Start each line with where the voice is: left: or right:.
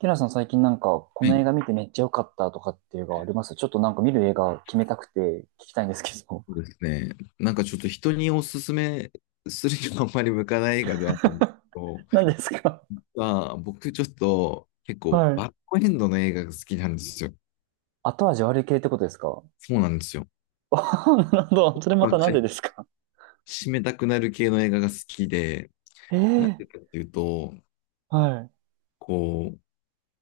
right: ティラさん、最近なんか、こ
left: は
right: の
left: い。
right: 映画見てめっちゃ良かったとかっていう映画あります？ちょっとなんか見る映画決めたくて聞きたいんですけど。
left: そうですね。なんかちょっと人におすすめするにはあんまり向かない映画ではあるんですけど、
right: 何ですか？
left: まあ、僕ちょっと結構
right: はい。
left: バッドエンドの映画が好きなんですよ。
right: 後味悪い系ってことですか？
left: そうなんですよ。
right: あ、 なるほど。それま
left: まあ、
right: たなんでですか？
left: 締めたくなる系の映画が好きで、
right: え
left: なんでか
right: え、
left: っていうと、
right: はい。
left: こう、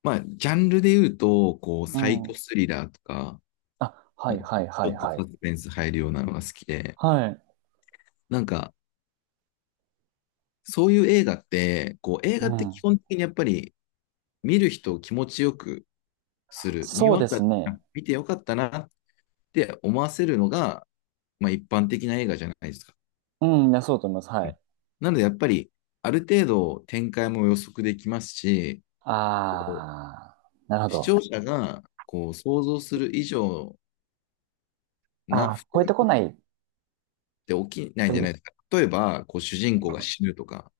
left: まあ、ジャンルで言うと、こう、
right: う
left: サイコ
right: ん。
left: スリラーとか、
right: あ、は
left: まあ
right: いはい
left: ち
right: はい
left: ょっと
right: は
left: サ
right: い。
left: スペンス入るようなのが好きで、
right: はい。
left: なんか、そういう映画って、こう、映
right: う
left: 画って基
right: ん。
left: 本的にやっぱり見る人を気持ちよくする。見終
right: そう
left: わ
right: で
left: っ
right: す
left: た
right: ね。
left: ら見てよかったなって思わせるのが、まあ、一般的な映画じゃないですか。
right: うん、いやそうだと思います。
left: う
right: は
left: ん
right: い。
left: なので、やっぱり、ある程度展開も予測できますし、
right: あー、なるほ
left: 視
right: ど。
left: 聴者がこう想像する以上な不
right: あー、
left: 幸
right: 超えて
left: な
right: こ
left: ん
right: ないって
left: て起きない
right: こ
left: じ
right: と
left: ゃ
right: で
left: ない
right: す。
left: ですか。例えば、こう主人公が死ぬとか、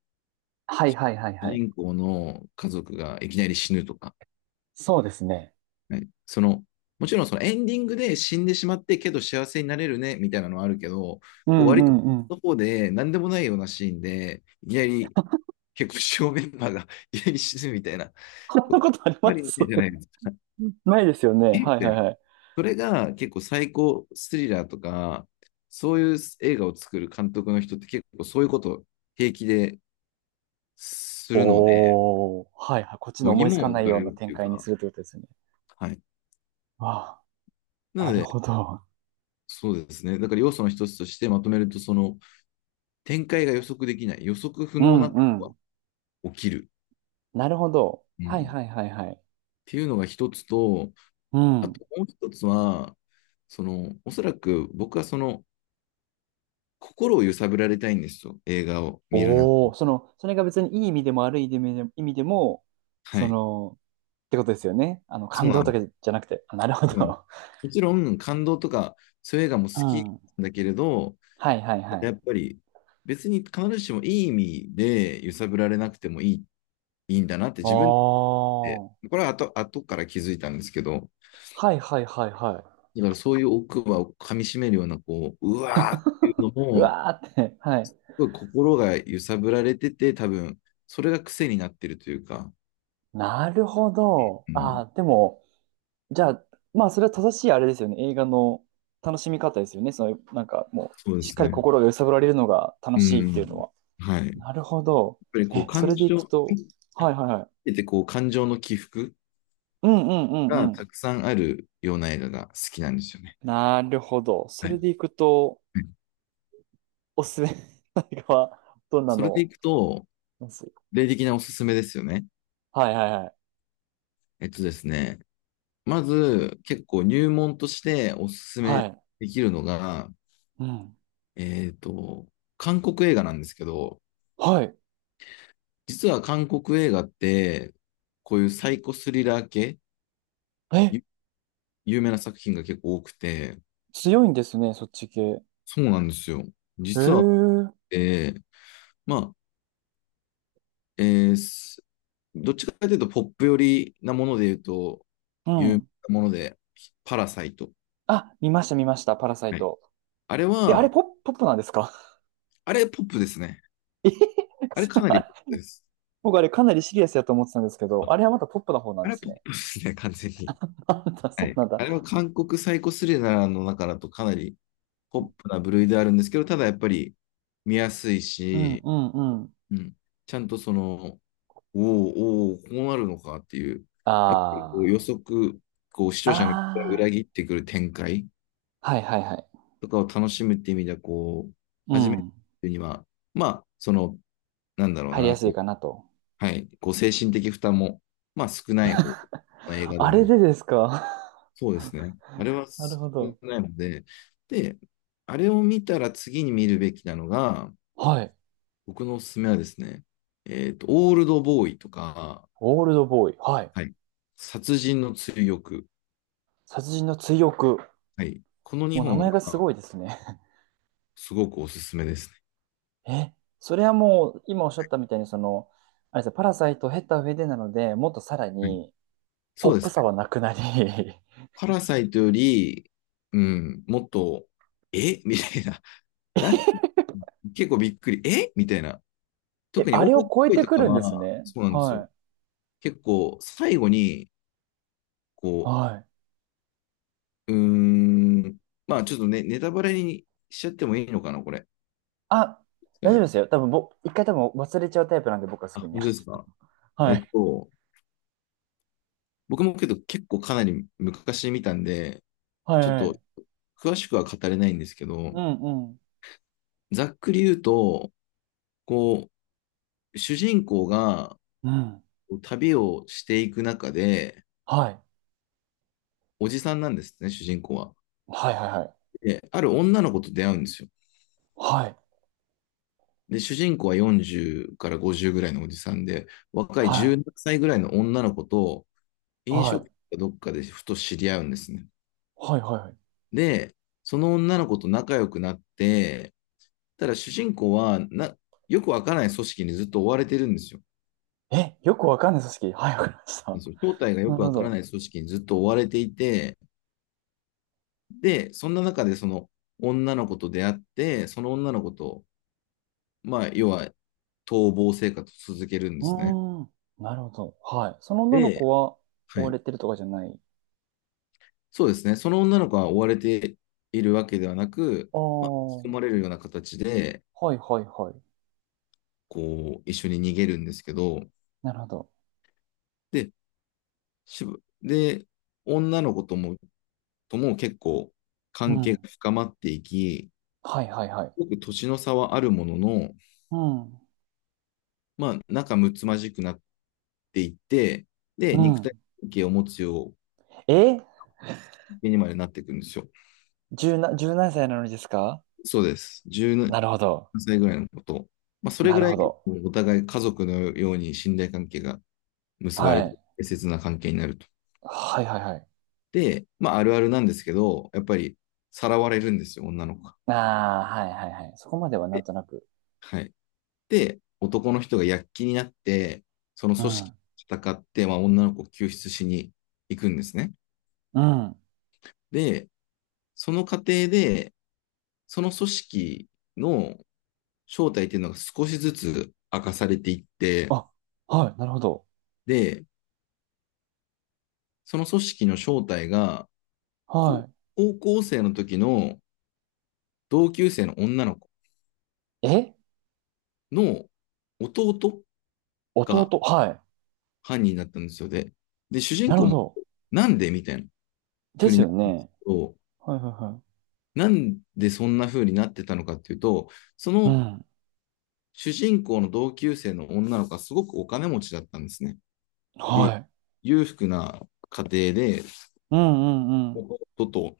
right: はいはいはい
left: 主
right: はい。
left: 人公の家族がいきなり死ぬとか、
right: そうですね。
left: はい、もちろんそのエンディングで死んでしまってけど幸せになれるねみたいなのはあるけど、
right: う
left: こう
right: んう
left: 割と
right: んうん。
left: の方で何でもないようなシーンで、いきなり結構主要メンバーが いきなり死ぬみたいな、
right: こん
left: こ
right: な
left: う
right: ことあり
left: あんま
right: ま
left: りな
right: す？
left: いじゃないですか。
right: ないですよね。はいは
left: え
right: いはい。
left: それが結構最高スリラーとか、そういう映画を作る監督の人って結構そういうことを平気でするので、
right: おー、はいはい。こっちの
left: 度
right: 思いつ
left: 肝
right: か
left: を抜
right: ない
left: か
right: よ
left: れ
right: うな
left: るっ
right: 展
left: ていう
right: 開に
left: か、
right: するってことですよね。
left: はい。
right: わあ、
left: な
right: な
left: の
right: る
left: で、
right: ほど。
left: そうですね。だから要素の一つとしてまとめると、その、展開が予測できない、予測不
right: う
left: 能
right: ん
left: な
right: うん。
left: 起きる
right: なるほど。
left: う
right: はい
left: ん。
right: はい
left: っ
right: はいはい。
left: ていうのが一つと、
right: う
left: あ
right: ん。
left: ともう一つは、その、おそらく僕はその、心を揺さぶられたいんですよ、映画を見る中で。
right: おお、その、それが別にいい意味でも悪い意味でも、意味でも、
left: は
right: そ
left: い。
right: の、ってことですよね。あの、
left: そう
right: 感
left: な
right: 動と
left: の。
right: かじゃなくて。あ、なるほ
left: そうなの、
right: ど。
left: もちろん、感動とか、そういう映画も好
right: う
left: き
right: ん。は
left: だけれど、
right: いはいはい。
left: やっぱり、別に必ずしもいい意味で揺さぶられなくてもいい、いいんだなって
right: お
left: 自分で言って、
right: ー。
left: これは後から気づいたんですけど、
right: はいはいはいはい。
left: だからそういう奥歯を噛み締めるような、こう、うわーっていうの
right: う
left: も、す
right: わーって。はい。
left: ごい心が揺さぶられてて、多分、それが癖になってるというか、
right: なるほど。
left: うん、
right: あー、でも、じゃあ、まあ、それは正しいあれですよね。映画の楽しみ方ですよね。その、なんかもう、
left: そうで
right: しっ
left: す
right: かり
left: ね。
right: 心が揺さぶられるのが楽
left: う
right: しいってい
left: ん。
right: うのは。
left: はい。やっ
right: なるほど。
left: ぱりこう、
right: え、そ
left: 感
right: れでいく
left: 情、
right: と、はいはいはい。
left: 見ててこう、感情の起伏
right: うんうんうん
left: が
right: う
left: た
right: ん。
left: くさんあるような映画が好きなんですよね。
right: なるほど。そ
left: は
right: れ
left: い。
right: でいくと、
left: うん
right: おすすめの映画はどんな
left: それで
right: の
left: いくと、
right: ます？
left: 例的なおすすめですよね。
right: はいはいはい。
left: ですね、まず、結構入門としておすす
right: は
left: め
right: い。
left: できるのが、
right: うん。
left: えっと、韓国映画なんですけど、
right: はい。
left: 実は韓国映画って、こういうサイコスリラー系、
right: え、
left: ゆ有名な作品が結構多くて、
right: 強いんですね、そっち系。へ
left: そうなんですよ。
right: え。
left: 実は、
right: う
left: えーまあ、えーすどっちかというとポップ寄りなもので言うと、有名
right: ん。
left: なもので、パラサイト。
right: あ、見ました見ました、パラサイ
left: はい、
right: ト。
left: あれ
right: え、あれ
left: は、
right: ポップ、ポップなんですか？
left: あれポップですね。
right: え、
left: あれかなりポッ プです。
right: 僕あれかなりシリアスやと思ってたんですけど、
left: あ
right: あれはまたポップな方な
left: あ
right: んで
left: れ
right: す
left: ポッ
right: ね。
left: プですね、完全に。
right: あんた、そ
left: は
right: う
left: い。
right: なんだ。
left: あれは韓国サイコスリラーの中だとかなりポップな部類であるんですけど、ただやっぱり見やすい
right: うん、
left: し、
right: うん、うん。
left: うん、ちゃんとその、おお、おーこうなるのかっていう、やっぱりこう予
right: あ
left: 測、こう視聴者の期待を
right: あ。
left: 裏
right: あ
left: 切ってくる展開
right: あ。はい、はい、はい。
left: とかを楽しむっていう意味では、こう、
right: う
left: 初め
right: ん。
left: てには、まあ、その、なんだろう
right: 入り
left: な、
right: やすい
left: こ
right: かなと。
left: う、はい、こう精神的負担も、まあ少ない方の映画で
right: あ
left: な
right: れ
left: る。
right: でですか？
left: そうですね。あれは
right: なるほ
left: 少
right: ど。
left: ないので、で、あれを見たら次に見るべきなのが、
right: はい。
left: 僕のおすすめはですね、オールドボーイとか、
right: オールドボーイ。はい。
left: はい、殺人の追憶。
right: 殺人の追憶。
left: はい。この
right: もう
left: 2
right: 名
left: 本
right: 前がす
left: は
right: ごいですね。
left: すごくおすすめですね。
right: え、それはもう、今おっしゃったみたいに、その、あれですよ、パラサイトを経た上でなので、もっとさら
left: うん
right: に、ポ
left: そ
right: ッ
left: うです
right: プ
left: ね。
right: さはなくなり。
left: パラサイトより、うん、もっと、え みたいな。な結構びっくり。えみたいな。
right: え、
left: 特に
right: あ
left: オ
right: れ
left: ール
right: を
left: ド
right: 超え
left: ボーイ
right: て
left: と
right: く
left: か
right: るんです
left: は、
right: ね。
left: そうなんですよ。
right: はい。
left: 結構最後に、こ
right: はい。
left: う、うーん、まあちょっとね、ネタバレにしちゃってもいいのかな、これで
right: あ、
left: すか
right: 大丈夫
left: ね？
right: ですよ。多分ぼ、一回多分忘れちゃうタイプなんで、僕はす
left: あ、
right: ぐに。
left: 本当ですか？ え
right: は
left: っ
right: い。
left: と、僕もけど結構かなり昔見たんで、
right: はい
left: ちょっ
right: は
left: と
right: い。
left: 詳しくは語れないんですけど、
right: うんうん。
left: ざっくり言うと、こう、主人公が
right: うん。
left: 旅をしていく中で、
right: はい。
left: おじさんなんですね、主人公は。
right: はいはいはい。
left: で、ある女の子と出会うんですよ。
right: はい。
left: で、主人公は40から50ぐらいのおじさんで、若い
right: はい。
left: 17歳ぐらいの女の子と飲
right: は
left: 食
right: い。
left: 店かどっかでふと知り合うんですね。
right: はいはい。
left: で、その女の子と仲良くなって、ただ主人公は、よくわからない組織にずっと追われてるんですよ。
right: え、よくわかんない組織。はい、わかりました。
left: 正体が よ
right: な
left: く
right: る
left: わ
right: ほ
left: から
right: ど。
left: ない組織にずっと追われていて、で、そんな中でその女の子と出会って、その女の子と、まあ、要は逃亡生活を続けるん
right: う
left: ですね。
right: ーん。なるほど。はい。その女の
left: で、
right: 子は追
left: は
right: わ
left: い。
right: れてるとかじゃない？
left: そうですね。その女の子は追われているわけではなく、
right: ああ。
left: まあ、引き込
right: は
left: まれるような形で、
right: いはいはい。
left: こう、一緒に逃げるんですけど、
right: なるほど。
left: で、しぶで、女の子とも結構
right: う
left: 関係
right: ん。
left: が深まっていき、
right: はいはいはい。
left: すごく年の差はあるものの、
right: うん。
left: まあ、仲睦まじくなっていって、で、
right: う
left: 肉体
right: ん。
left: 関係を持つよ
right: え、
left: うにまでなっていくんですよ。
right: 十な、十何歳なのにですか？
left: そうです。17
right: なるほど。
left: 歳ぐらいのこと。まあ、それ
right: な
left: ぐ
right: る
left: らい
right: ほど。
left: お互い家族のように信頼関係が結ば
right: は
left: れて、
right: い。
left: 適切な関係になると。
right: はいはいはい。
left: で、まあ、あるあるなんですけど、やっぱりさらわれるんですよ、女の子が。
right: ああ、はいはいはい。そこまではなん
left: で、
right: となく。
left: はい。で、男の人が躍起になって、その
right: う
left: 組織
right: ん。
left: と戦って、まあ、女の子を救出しに行くんですね。
right: うん。
left: で、その過程で、その組織の正体っていうのが少しずつ明かされていって、
right: あ、はい、なるほど。
left: で、その組織の正体が、
right: は
left: 高校生の時の同級生の女の子
right: い。え、
left: の弟が
right: 弟、はい。
left: 犯人だったんですよ。で、主人
right: なる
left: 公
right: ほ
left: も、
right: ど。
left: なんでみたいな
right: で
left: 風
right: す
left: にな
right: よ
left: る
right: ね。
left: と、
right: はいはいは
left: なんでそんな風になってたのかっていうと、そ
right: い。う
left: の
right: ん。
left: 主人公の同級生の女の子はすごくお金持ちだったんですね。で、
right: はい。
left: 裕福な家庭で、
right: うんうんうん。
left: 弟と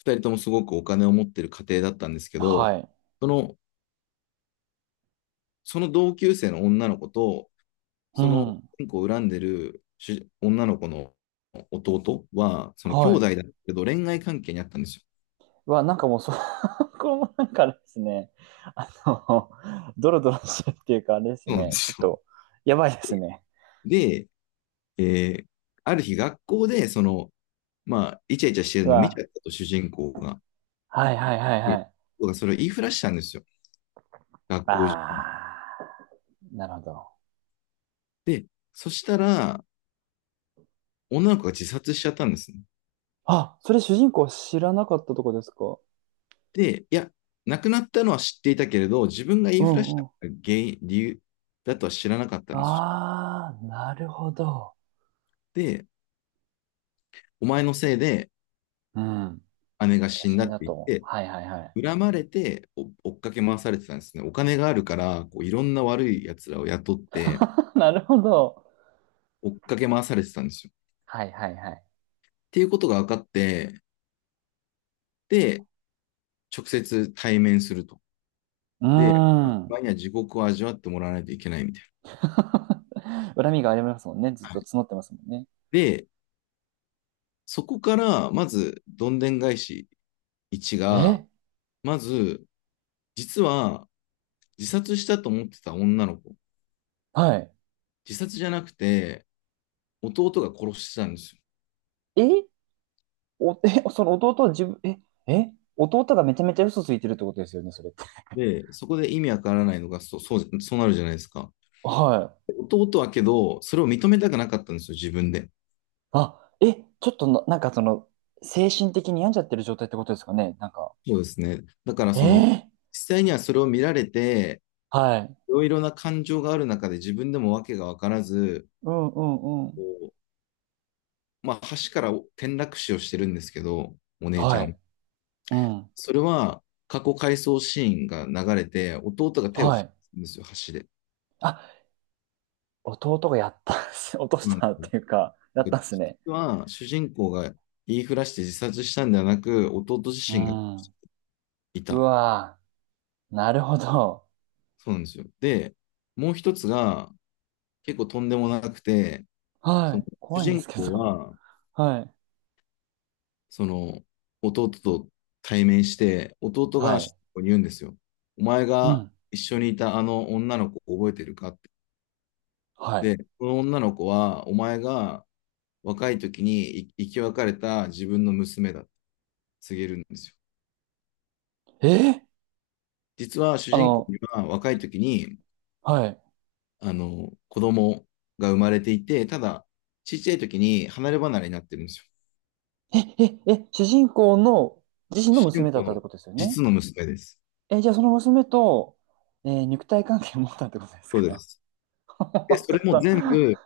left: 二人ともすごくお金を持ってる家庭だったんですけど、
right: はい。
left: その、その同級生の女の子と、
right: う
left: その
right: ん。
left: 主人公を恨んでる女の子の弟は、その兄
right: は
left: 弟
right: い。
left: だけど恋愛関係にあったんですよ。
right: うわ、なんかもうそ、これもなんかあれですね。あの、ドロドロしてるっていうかあれです
left: そうなんで
right: ね。ちょっ
left: すよ。
right: と、やばいですね。
left: で、えーある日学校で、まあ、イチャイチャしてる
right: う
left: のを見ち
right: わ、
left: ゃったと、主人公が。
right: はいはいはい
left: で、
right: はい。
left: 僕がそれを言いふらしたんですよ。学校中に。
right: ああ、なるほど。
left: で、そしたら、女の子が自殺しちゃったんですね。
right: あ、それ主人公は知らなかったとこですか？
left: で、いや、亡くなったのは知っていたけれど、自分が言い
right: う
left: ふらし
right: ん
left: た
right: うん。
left: 原因、理由だとは知らなかったんです
right: ああ、なるほど。
left: よ。で、お前のせいで
right: うん。
left: 姉が
right: 写
left: 死んだ
right: 真
left: って
right: だ
left: 言っ
right: と。
left: て、
right: はいはいはい。
left: 恨まれて追っかけ回されてたんですね。お金があるから、こういろんな悪い奴らを雇って
right: なるほど。
left: 追っかけ回されてたんですよ。
right: はいはいはい。
left: っていうことが分かって、で、直接対面すると。
right: うー
left: で、場
right: ん。
left: 合には地獄を味わってもらわないといけないみたい
right: 恨みがありますもんね。ずっ
left: な。は
right: と募
left: い、
right: ってますもんね。
left: で、そこから、まず、どんでん返し1が、
right: え、
left: まず、実は、自殺したと思ってた女の子、
right: はい。
left: 自殺じゃなくて、弟が殺してたんですよ。
right: え、お、え、その弟は自分、え、え、弟がめちゃめちゃ嘘ついてるってことですよね、それって。
left: で、そこで意味わからないのが、そう、そう、そうなるじゃないですか。
right: はい。
left: 弟はけど、それを認めたくなかったんですよ、自分で。
right: あ、え、ちょっとな、なんかその、精神的に病んじゃってる状態ってことですかね。なんか、
left: そうですね。だから、
right: え
left: その、
right: え、
left: 実際にはそれを見られて、
right: はい。
left: いろいろな感情がある中で自分でも訳が分からず、
right: うんうんう
left: こ
right: ん。
left: うまあ、橋から転落死をしてるんですけど、お姉ちゃ
right: は
left: ん。
right: い。うん。
left: それは過去回想シーンが流れて、弟が手を
right: は
left: 張
right: い。
left: るんですよ、橋で。
right: あ、弟がやったんす。落と
left: そ
right: し
left: うなんで
right: たっ
left: すよ。
right: ていうか、やっ
left: だ
right: た
left: か
right: ん
left: ら
right: すね。
left: 実は主人公が言いふらして自殺したんではなく、弟自
right: う
left: 身が
right: ん。
left: い
right: う
left: た。
right: わぁ。なるほど。
left: そうなんですよ。で、もう一つが結構とんでもなくて、
right: は
left: その
right: い。
left: 主
right: 怖いんで
left: 人
right: すけ
left: 公
right: ど。
left: は
right: はい。
left: その、弟と対面して、弟
right: は
left: が主
right: い。
left: 人公に言うんですよ。お前
right: う
left: が
right: ん。
left: 一緒にいたあの女の子覚えてるかって。
right: はい。
left: で、この女の子は、お前が若い時に生き別れた自分の娘だって告げるんですよ。
right: えー
left: 実は主
right: あ
left: 人公
right: の、
left: には若い時に、
right: はい。
left: 子供が生まれていて、ただ、ちっちゃい時に離れ離れになってるんですよ。
right: え、え、え、主人公の自身の
left: 主人
right: 娘だ
left: 公
right: ったって
left: の
right: ことですよね。
left: 実の娘です。
right: え、じゃあその娘と、肉体関係を持ったってことです
left: そうで
right: か？
left: す。
right: ちょ
left: で、それ
right: っ
left: も
right: と、
left: 全部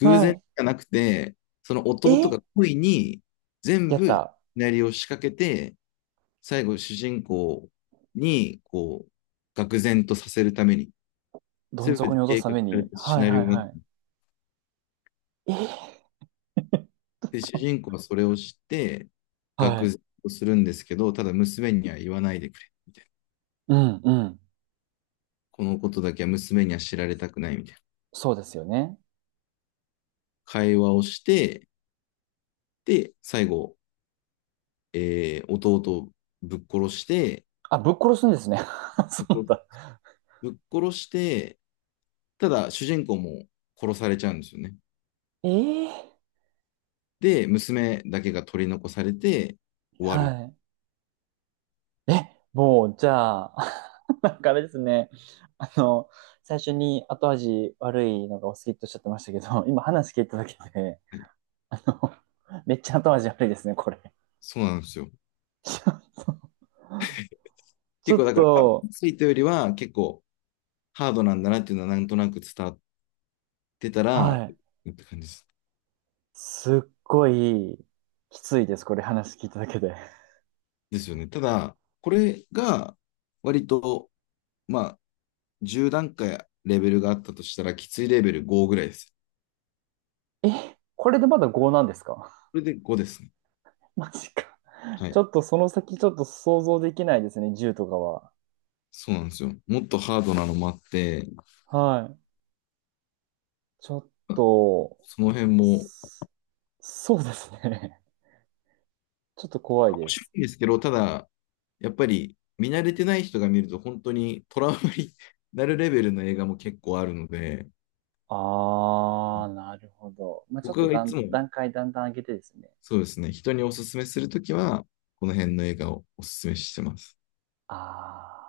left: 偶然
right: は
left: じゃなくて、その
right: い。
left: 弟
right: え、
left: が恋に全
right: やっ
left: 部シ
right: た。
left: ナリオを仕掛けて、最後主人公にこう、愕然とさせるために、
right: どん
left: 全
right: 底
left: て
right: に落とす
left: 計
right: た
left: 画
right: め
left: され
right: に。
left: たシ
right: はい
left: ナリ
right: はい
left: オがあっ
right: はい。えー
left: て、主人公はそれを知って、
right: は
left: 愕
right: い。
left: 然とするんですけど、ただ娘には言わないでくれ。
right: うんうん。
left: このことだけは娘には知られたくないみたいな
right: そうですよね。
left: 会話をして、で、最後、弟をぶっ殺して、
right: あ、ぶっ殺すんですね。そうだ。
left: ぶっ殺して、ただ、主人公も殺されちゃうんですよね。
right: えええ、
left: で、娘だけが取り残されて終わる。
right: はい。え、もう、じゃあ、なんかあれですね。あの、最初に後味悪いのがお好きっておっしゃってましたけど、今話聞いただけで、あの、めっちゃ後味悪いですね、これ。
left: そうなんですよ。
right: ち
left: 結
right: ょ
left: 構
right: っ
left: だから、
right: と、
left: ついたよりは結構ハードなんだなっていうのはなんとなく伝わってたら、
right: は
left: っ
right: い。
left: て感じです。
right: すっごい、きついです、これ話聞いただけで。
left: ですよね。ただ、これが割と、まあ、10段階レベルがあったとしたら、きついレベル5ぐらいです。
right: え、これでまだ5なんですか？
left: これで5ですね。
right: マジか。
left: は
right: ち
left: い。
right: ょっとその先ちょっと想像できないですね、銃とかは。
left: そうなんですよ。もっとハードなのもあって、
right: はい。ちょっと、
left: その辺も面
right: そ、そうですね。ちょっと怖いで
left: 白
right: す。
left: いんですけど、ただ、やっぱり見慣れてない人が見ると本当にトラウマに なるレベルの映画も結構あるので、
right: あー、なるほど。まあ、ちょっ
left: 僕
right: と
left: がいつ
right: 段、
left: も
right: 段階だんだん上げてですね。
left: そうですね、人におすすめするときは、この辺の映画をおすすめしてます。
right: あー。